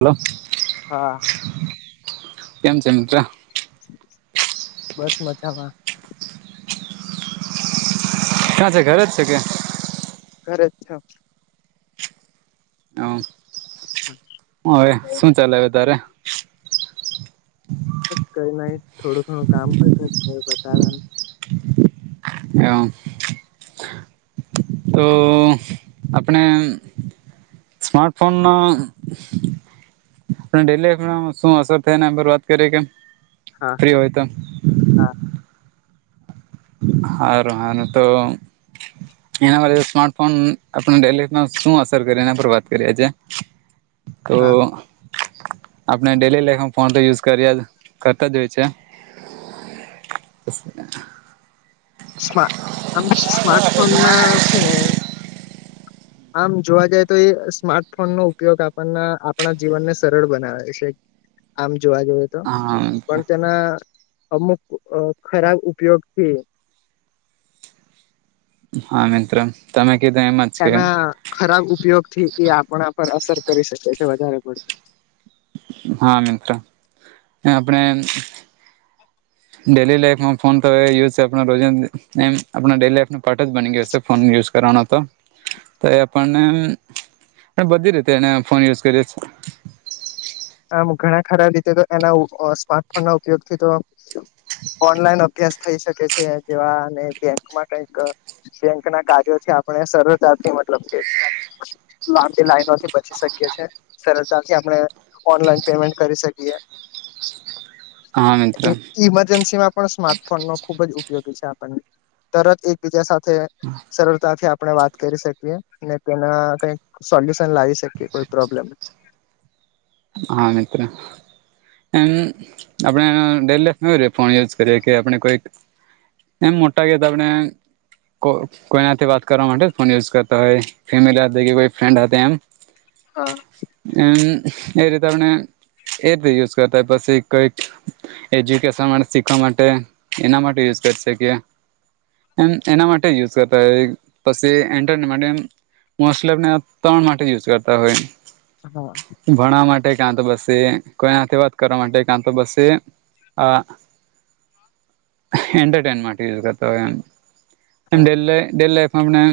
Hello. હા. કેમ છે મિત્ર? બસ મજામાં. કયાં છે? ઘરે જ છે કે? ઘરે જ છોવ. હા. [inaudible] હો હવે શું ચાલે હવે તારે? બસ કઈ નહીં થોડું ઘણું કામ હોય [unintelligible] આમ તો આપને સ્માર્ટફોનના આપણે ડેલી લાઈફ માં શું અસર થાય એના પર વાત કરીએ કે? હા ફ્રી હા હોય તો હા. હારું હાનું તો એના માટે સ્માર્ટફોન આપણે ડેલી લાઈફમાં શું અસર કરે એના પર વાત કરીએ છે. તો હા આપને ડેલી લાઇફમાં ફોન તો યુઝ કર્યા કરતા જ હોય છે. [inaudible] સ્માર્ટ [unintelligible] સ્માર્ટફોન ના છે ને [inaudible] આમ જોવા જાય તો એ સ્માર્ટફોનનો ઉપયોગ આપણના આપણા જીવનને સરળ બનાવે છે. આમ જોવા જઈએ તો હા પણ તેના અમુક ખરાબ ઉપયોગથી હા મિત્ર તમે કીધું એમ જ કે એના ખરાબ ઉપયોગ થી એ આપણા પર અસર કરી શકે છે વધારે પડતી હા મિત્ર ને આપણે ડેલી લાઈફમાં ફોન તો એ યુઝ એ આપણા રોજિંદ એમ ડેલી લાઈફ નો પાર્ટ જ બની ગયો સે ફોન યુઝ કરવાનો તો. તો એ આપણ ને બધી રીતે એને ફોન યુઝ કરીએ છે. આમ ઘણા ખરા રીતે તો એના ઉ આ સ્માર્ટફોન ના ઉપયોગથી તો ઓનલાઈન અભ અભ્યાસ થઈ શકે છે જેવા ને બેંક માં કઈક બેંક ના કાર્યો છે આપણે સરળતાથી મતલબ કે લાંબી લાઈનોથી બચી શકીએ છીએ સરળતાથી આપણે ઓનલાઈન પેમેન્ટ કરી શકીએ. હા મિત્ર એ ઈમરજન્સી માં પણ સ્માર્ટફોન નો ખુબ જ ઉપયોગી છે આપણને. તરત એકબીજા સાથે સરળતાથી આપણે વાત કરી શકીએ અને તેના કંઈક સોલ્યુશન લાવી શકીએ કોઈ પ્રોબ્લેમ હા મિત્ર. એમ આપણેે ડેલી લાઈફ [unintelligible] ફોન યુઝ કરીએ કે આપણે કોઈક એમ મોટા ગયા તો આપને કો કોઈનાથી વાત કરવા માટે ફોન યુઝ કરતા હોય. ફેમિલી આતે કે ભઈ કોઈ ફ્રેન્ડ આતે એમ હા. એમ એ રીતે આપણને એ રીતે યુઝ કરતા હોય પછી કંઈક એજ્યુકેશન માટે શીખવા માટે એના માટે યુઝ કરશે કે એમ એના માટે યુઝ કરતા હોય પસી એન્ટર [unintelligible] એમ [unintelligible] માટે યુઝ કરતા હોય. હા. ભણાવવા માટે કાં તો પસી કોઈ હતે વાત કરવા માટે કાં તો પસી આ એન્ટરટેનમેન્ટ માટે યુઝ કરતા હોય એમ. [unintelligible] હા ડેલી લાઈફમાં આપણે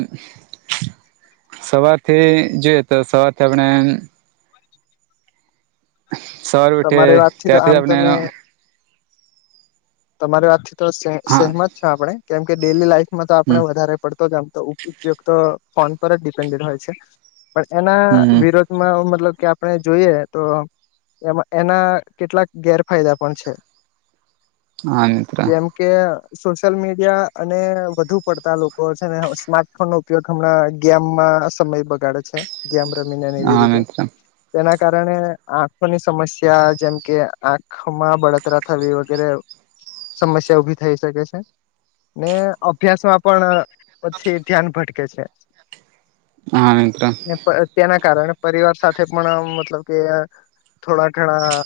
સવારથી જોઈએ તો સવારથી આપણે સવારે ઉઠે તમારી વાતથી તો ત્યાથી આમ તમને તમે એનો તમારી વાતથી થી તો સે હા સહેમત છે આપણે કેમ કે ડેલી લાઈફમાં તો આપણે હમ વધારે પડતો જ આમ તો ઉપ ઉપયોગ તો ફોન પર જ ડિપેન્ડેડ હોય છે પણ એના હમ વિરુદ્ધ એમાં મતલબ કે આપણે જોઈએ તો એમાં એના કેટલાક ગેરફાયદા પણ છે. હા એ જેમ કે સોશિયલ મીડિયા અને વધુ પડતા લોકો છે ને સ્માર્ટફોન નો ઉપયોગ હમણાં ગેમમાં સમય બગાડે છે ગેમ રમીને ને એવી હા રીતે મિત્ર તેના કારણે આંખોની સમસ્યા જેમ કે આંખ ખમા બળતરા થવી વગેરે સમસ્યા ઉભી થઈ શકે છે ને અભ્યાસ માં પણ અ પછી ધ્યાન ભટકે છે હા [unintelligible] પ તેના કારણે પરિવાર સાથે પણ મતલબ કે થોડા ઘણા આ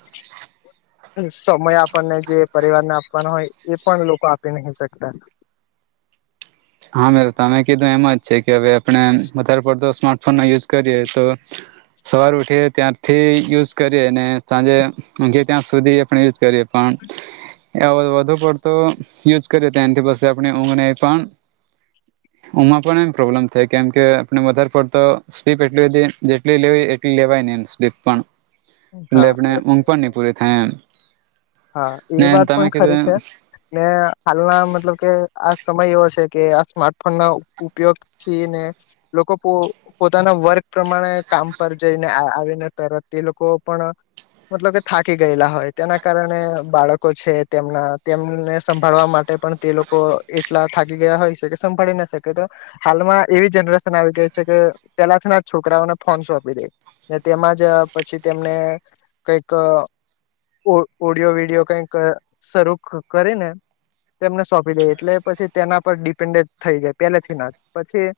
સમય આપણને જે પરિવારને આપવાનો હોય એ પણ લોકો આપી નહીં શકતા હા મે તમે કીધું એમ જ છે કે હવે આપણે વધારે પડતો સ્માર્ટફોનનો યુઝ કરીએ તો સવાર ઉઠી એ ત્યાંથી યુઝ કરીએ અને સાંજે ઊઘીએ ત્યાં સુધી અ આપણે એજ કરીએ પણ એ વધુ પડતો યુઝ કરીએ તો એન થી પછી ઊંઘને પણ [inaudible] ઊંઘમાં પણ એમ પ્રોબ્લેમ થાય કેમ કે આપણે વધારે પડતો સ્લીપ એટલી બધી જેટલી લેવી એટલી લેવાય નહી એમ સ્લીપ પણ હા એટલે ને ઊંઘ પણ નહી પૂરી થાય એમ ને તમે કીધું એમ કે હાલના મતલબ કે આ સમય એવો છે કે આ સ્માર્ટફોન ના ઉપયોગ થી ને લોકો પો પોતાના વર્ક પ્રમાણે કામ પર જઈને આ આવીને તરત એ લોકો પણ મતલબ કે થાકી ગયેલા હોય તેના કારણે બાળકો છે તેમના તેમને સંભાળવા માટે પણ તે લોકો અ એટલા થાકી ગયા હોય છે કે સંભાળી ના શકે તો હાલમાં એવી જનરેશન આવી ગઈ છે કે પેલા છે ને આ છોકરાઓને ફોન સોંપી દે ને તેમાં જ અ પછી તેમને કઈક અ ઓ ઓડિયો વિડિયો કઈક અ શરૂ ક કરે ને તેમને સોંપી દે એટલે પછી તેના પર ડિપેન્ડેડ થઈ જાય પેલેથી ના પછી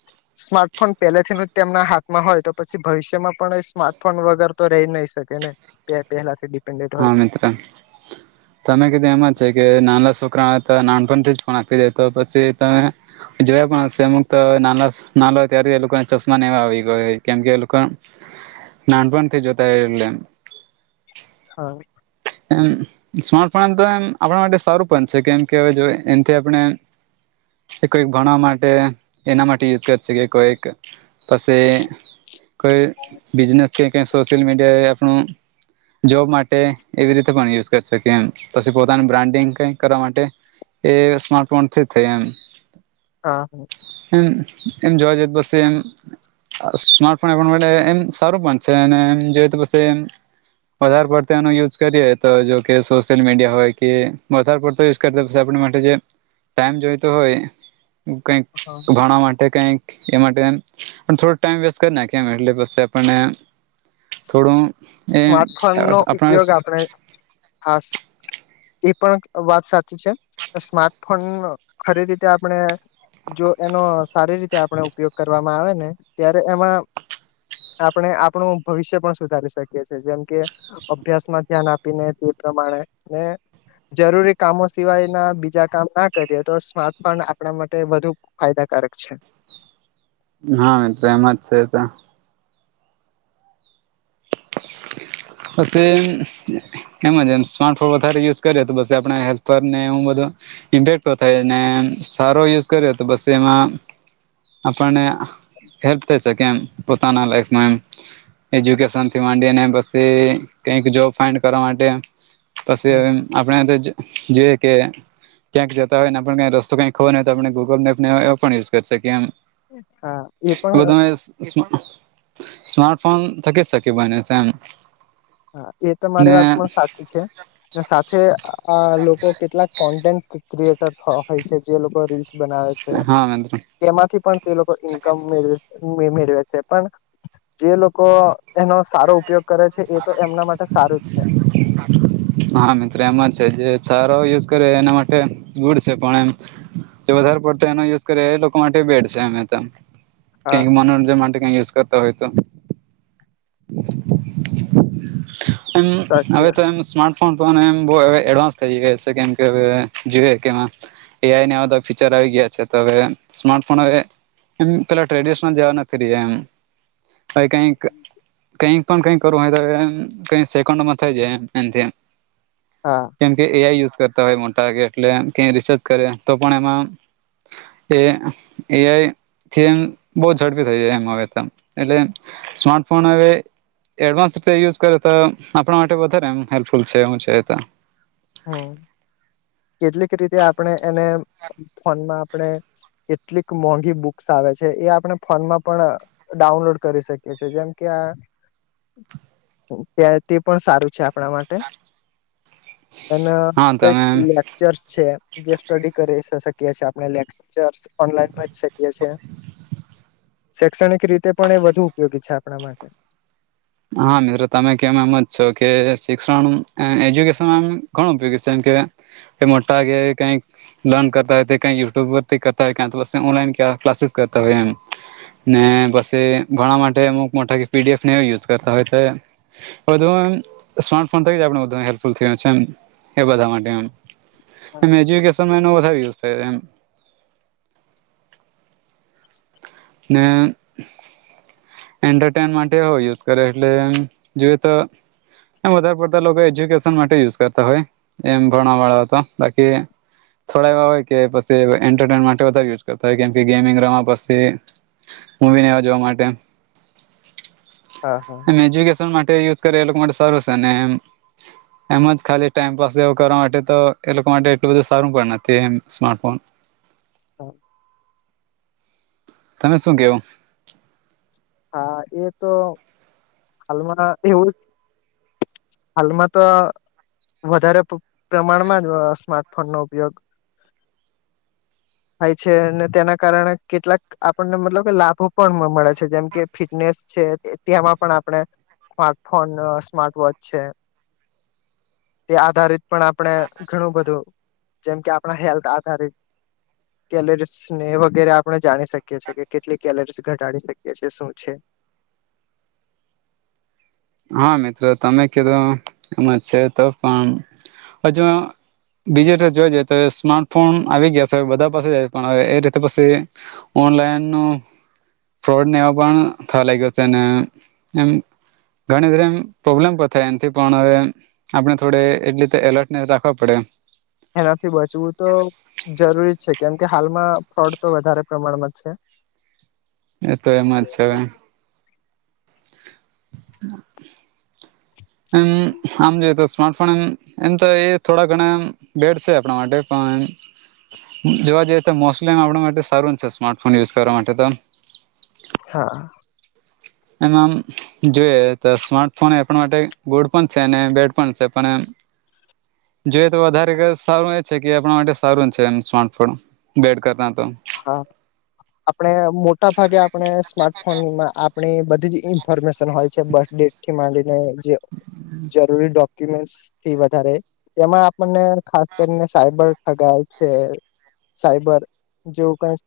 [inaudible] સ્માર્ટફોન પેલે થી નું તેમના હાથમાં હોય તો પછી ભવિષ્યમાં પણ સ્માર્ટફોન વગર તો રહી જ નહી શકે ને પે પહેલા થી હા મિત્ર તમે કીધું એમ જ છે કે નાના છોકરાઓ ને તો નાનપણથી જ ફોન આપી દે તો પછી તમે જોયા પણ હશે અમુક અ ના નાના હોય ત્યારે એ લોકોને ચશ્મા નેવા આવી ગયો કેમ કે એ લોકા નાનપણથી જોતા એટલે હા એમ સ્માર્ટફોન તો એમ આપણા માટે સારું પણ છે કેમ કે હવે જો એનથી આપણે એ કોઈક ભણવા માટે એના માટે યુઝ કર સે કે કોઈક પસી કોઈ બિઝનેસ કે સોશિયલ મીડિયા એ આપણું જોબ માટે એવી રીતે પણ યુઝ કર શકે એમ પછી પોતાનું બ્રાન્ડિંગ કઈ કરવા માટે એ સ્માર્ટ ફોન થી જ થાય એમ હા હા એમ એમ જોવા જઈ તો સેમ સ્માર્ટફોન એ આપણા માટે એમ સારું પણ છે અને એમ જોઈએ તો પસી વધારે પડતો એનો યુઝ કરીએ તો જોકે સોશિયલ મીડિયા હોય કે વધારે પડતો યુઝ કર પછી આપ માટે જે ટાઈમ જોઈ તો હોય કઈક હા ભણાવા માટે કઈક એ માટે પણ થોડો ટાઈમ વેસ્ટ કરી નાખી એમ એટલે પણ આપણને થોડું એ સ્માર્ટફોન નો આપણા ઉપયોગ આપણે થાસે એ પણ વાત સાચી છે સ્માર્ટફોન ખરી રીતે આપણે જો એનો સારી રીતે આપણે ઉપયોગ કરવામાં આવે ને ત્યારે એમાં આપણે આપણું ભવિષ્ય પણ સુધારી શકીએ. [unintelligible] જેમ કે અભ્યાસમાં ધ્યાન આપીને તે પ્રમાણે ને જરૂરી કામો સિવાય ના બીજા કામ ના કરીએ તો સ્માર્ટફોન આપણા માટે વધુ ફાયદાકારક છે. હા મિત્રો એમ જ છે તો [unintelligible] એમજ એમ સ્માર્ટફોન વધારે યુઝ કરએ તો બસ આપણા હેલ્પર ને એબધું ઇમ્પેક્ટ થાય ને સારો યુઝ કર્યો તો બસ એમાં આપણને હેલ્પ થશે કેમ પોતાના લાઈમાં એ એજ્યુકેશન થી માંડીને બસ તે કઈક જોબ ફાઈન્ડ કરવા માટે પછી આપણે તો જોઈ જે કે ક્યાંક જતા હોય ને પણ કઈ રસ્તો કંઈ ખબર નહી હોય આપ ગૂગલનેપ ને એ પણ યુઝ કરશે કેમ હા એ પણ સ્માર્ટફોન થકી જ શકી બને છે એમ હા એ તો મારી ને વાત પણ સાચી છે અને સાથે આ લોકો કેટલાક કોન્ટેન્ટ ક્રિએટર હોય છે જે લોકો રીલ્સ બનાવે છે. હા મિત્ર તેમાંથી પણ તે લોકો ઈન્કમ મેળવે મેળવે છે પણ જે લોકો એનો સારો ઉપયોગ કરે છે એ તો એમના માટે સારું જ છે. [inaudible] હા મિત્રો એમાં છે જે સારો યુઝ કરે એના માટે ગુડ છે પણ એમ જો વધારે પડતો એનો યુઝ કરે એ લોકો માટે બેડ છે એમતો હા ક્યાંક મનોરંજન માટે કઈક યુઝ કરતા હોય તો ઇ સાચી હવે વાત. તો એમ સ્માર્ટ ફન તો એમ બ એડવાન્સ થઈ ગયા છે કેમ કે જોઈએ કેમાં એઆઈ નવા તો ફીચાર આવી ગયા છે ત સ્માર્ટફોન હવે એમ પેલા ટ્રેડિશનલ જેવા નથી રહ્યા એમ ભ કઈક [inaudible] [inaudible] હા કેમ કે એઆઈ યુઝ કરતા હોય મોટા કે એટલે કે રિસર્ચ કરે તો પણ એમાં એ એઆઈથી એમ બહુ ઝડપી થઈ એમ હ એટલે સ્માર્ટફોન હવે એડવાન્સ યુઝ [unintelligible] આપણા માટે વધારે એમ હેલ્પફુલ છે એમ જોઈતો હમ કેટલીક રીતે આપણે એને ફોનમાં આપણે કેટલીક મોંઘી બુક્સ આવે છે એ આપણે ફોનમાં પણ ડાઉનલોડ કરી શકીએ છી જેમ કે આ ત્યારે તે પણ સારું છે આપણા માટે એના હા કઈક તમે લેકચર્સ છે જે સ્ટડી કરી શકીએ છીએ આપણે લે લેક્ચર ઓનલાઈન કરી શકીએ છીએ શૈક્ષણિક રીતે પણ એ વધુ ઉપયોગી છે આપણા માટે હા મિત્રો તમે કેમ એમ જ છેકે શિક્ષણ એજ્યુકેશનમાં એ ઘણો ઉપયોગી છે જેમકે એ મોટા કેે કઈ લોન કરતા હોય તે કંઈ યુટ્યુબ પરથી કરતા હોય ક તો બ ઓનલાઈન ક્લાસીસ કરતા હોય એમ ને પછી ઘણા માટે અમુક મોટા પીડીએફ ને યુઝ કરતા હોય તો બધું એમ સ્માર્ટફોન થકી જ આપણે બધું હેલ્પફુલ થય છે એમ એ બધા માટે એમ હા એમ એજ્યુકેશનમાં એનો વધ યુઝ થાય એમ ને એન્ટરટેન માટે હો યુઝ કરે એટલે જોઈએ તો એમ વધારે પડતા લોકો એજ્યુકેશન માટે યુઝ કરતા હોય એમ ભણવા વાળો તો બાકી થોડા એવા હોય કે પછી એન્ટરટેનમેન્ટ વધ યુઝ કરતા હોય કેમ કે ગેમિંગ રમવા પછી મુવીને જોવા માટે, હા. એમ એજ્યુકેશન માટે યુઝ કરે એ લોકો માટે સારું છે ને એવું, એવું જ ખાલી ટાઈમપાસ કરવા માટે તો એ લોકો માટે એટલું બધું સારું પણ નથી એવું સ્માર્ટફોન. હા. તમે શું કેવું, હા એ તો હાલમાં એવું જ, હાલમાં તો, વધારે પ્રમાણમાં જ સ્માર્ટફોનનો ઉપયોગ, [inaudible] થાય છે અને તેના કારણે કેટલાક આપણને મતલબ કે લાભો પણ મળે છે જેમ, કે ફિટનેસ છે તેમાં પણ આપણે સ્માર્ટ ફોન સ્માર્ટ વોચ છે. તે આધારિત પણ આપણે ઘણું બધું, જેમ કે આપણા હેલ્થ આધારિત, કેલરીસ ને વગેરે આપણે જાણી શકીએ છીએ કેટલી કેલરીઝ ઘટાડી શકીએ છીએ, શું છે? હા મિત્રો તમે કહ્યું એમાં છે તો પણ હજુ, બીજી રીતે જોવા જઈ તો સ્માર્ટ ફોન આવી ગયા છે બધા પાસે જાય પણ હવે એ રીતે પછી, ઓનલાઈન ફ્રોડને એવા પણ થવા લાગ્યો છે એવું, ઘણી બધી એમ પ્રોબ્લેમ પણ થાય એમથી પણ હવે આપણે થોડે રીતે એલર્ટનેસ રાખવા પડે, એનાથી બચવું તો જરૂરી છે કેમકે હાલમાં ફ્રોડ તો વધારે પ્રમાણમાં છે. એ તો એમ જ છે હવે, હા. [inaudible] એવું આમ જોઈએ તો સ્માર્ટફોન એવું તો એ થોડા ઘણા એ, બેડ છે આપણા માટે પણ, જોવા જઈએ તો મોસ્ટલીમ આપણા માટે સારું છે સ્માર્ટફોન યુઝ કરવા માટે તો, હા. એમાં જોઈએ તો સ્માર્ટફોન એ માટે ગુડ પણ છે અને બેડ પણ છે પણ એ. જોઈએ તો વધારે સારું એ છે કે આપણા માટે સારું છે એમ સ્માર્ટફોન. બેડ કરતા તો, હા. આપણે મોટા ભાગે આપણે સ્માર્ટફોનમાં આપણી બધી જ ઇન્ફોર્મેશન, હોય છે બેટથી માંડીને જે, હમ. જરૂરી ડોક્યુમેન્ટ્સ, થી વધારે એમાં આપણને ખાસ કરીને સાયબર ઠગાર છે. સાયબર, જેવું કઈક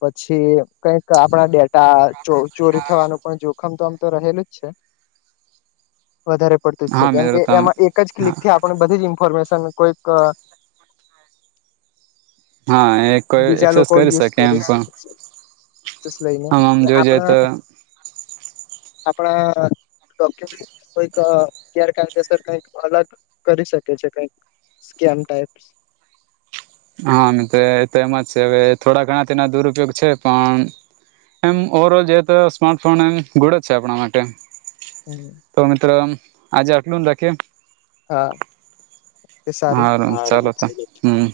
પછી કઈક આપણા ડેટા ચોરી થવાનું પણ જોખમ તો આમ તો રહેલું જ છે વધારે પડ, છે હા કેમ મેરો કે તમે એમાં એક જ હા ક્લિકથી આપણે બધી જ ઇન્ફોર્મેશન કોઈક, હા એક, કોઈ બીજા એક્સેસ લોકો કરી યુઝ શકે એમ પણ શકે લઈને આમ જોવા જાય આપણા તો, [inaudible] આપણા ડોક્યુમેન્ટ, કોઈક ગેરકાયદેસર કઈક અલગ કરી શકે છે. કઈક, સ્કેમ ટાઈપ, હા તો તો એમ જ છે. હવે થોડા ઘણા તેના દુરુપયોગ છે. પણ, એમ ઓવર ઓલ જે તો સ્માર્ટફોન એમ ગુડ જ છે. આપણા માટે, હમ [inaudible] તો મિત્રોમ આજે આટલું રાખીએ હા તે સારુ હારું ચાલો તો હમ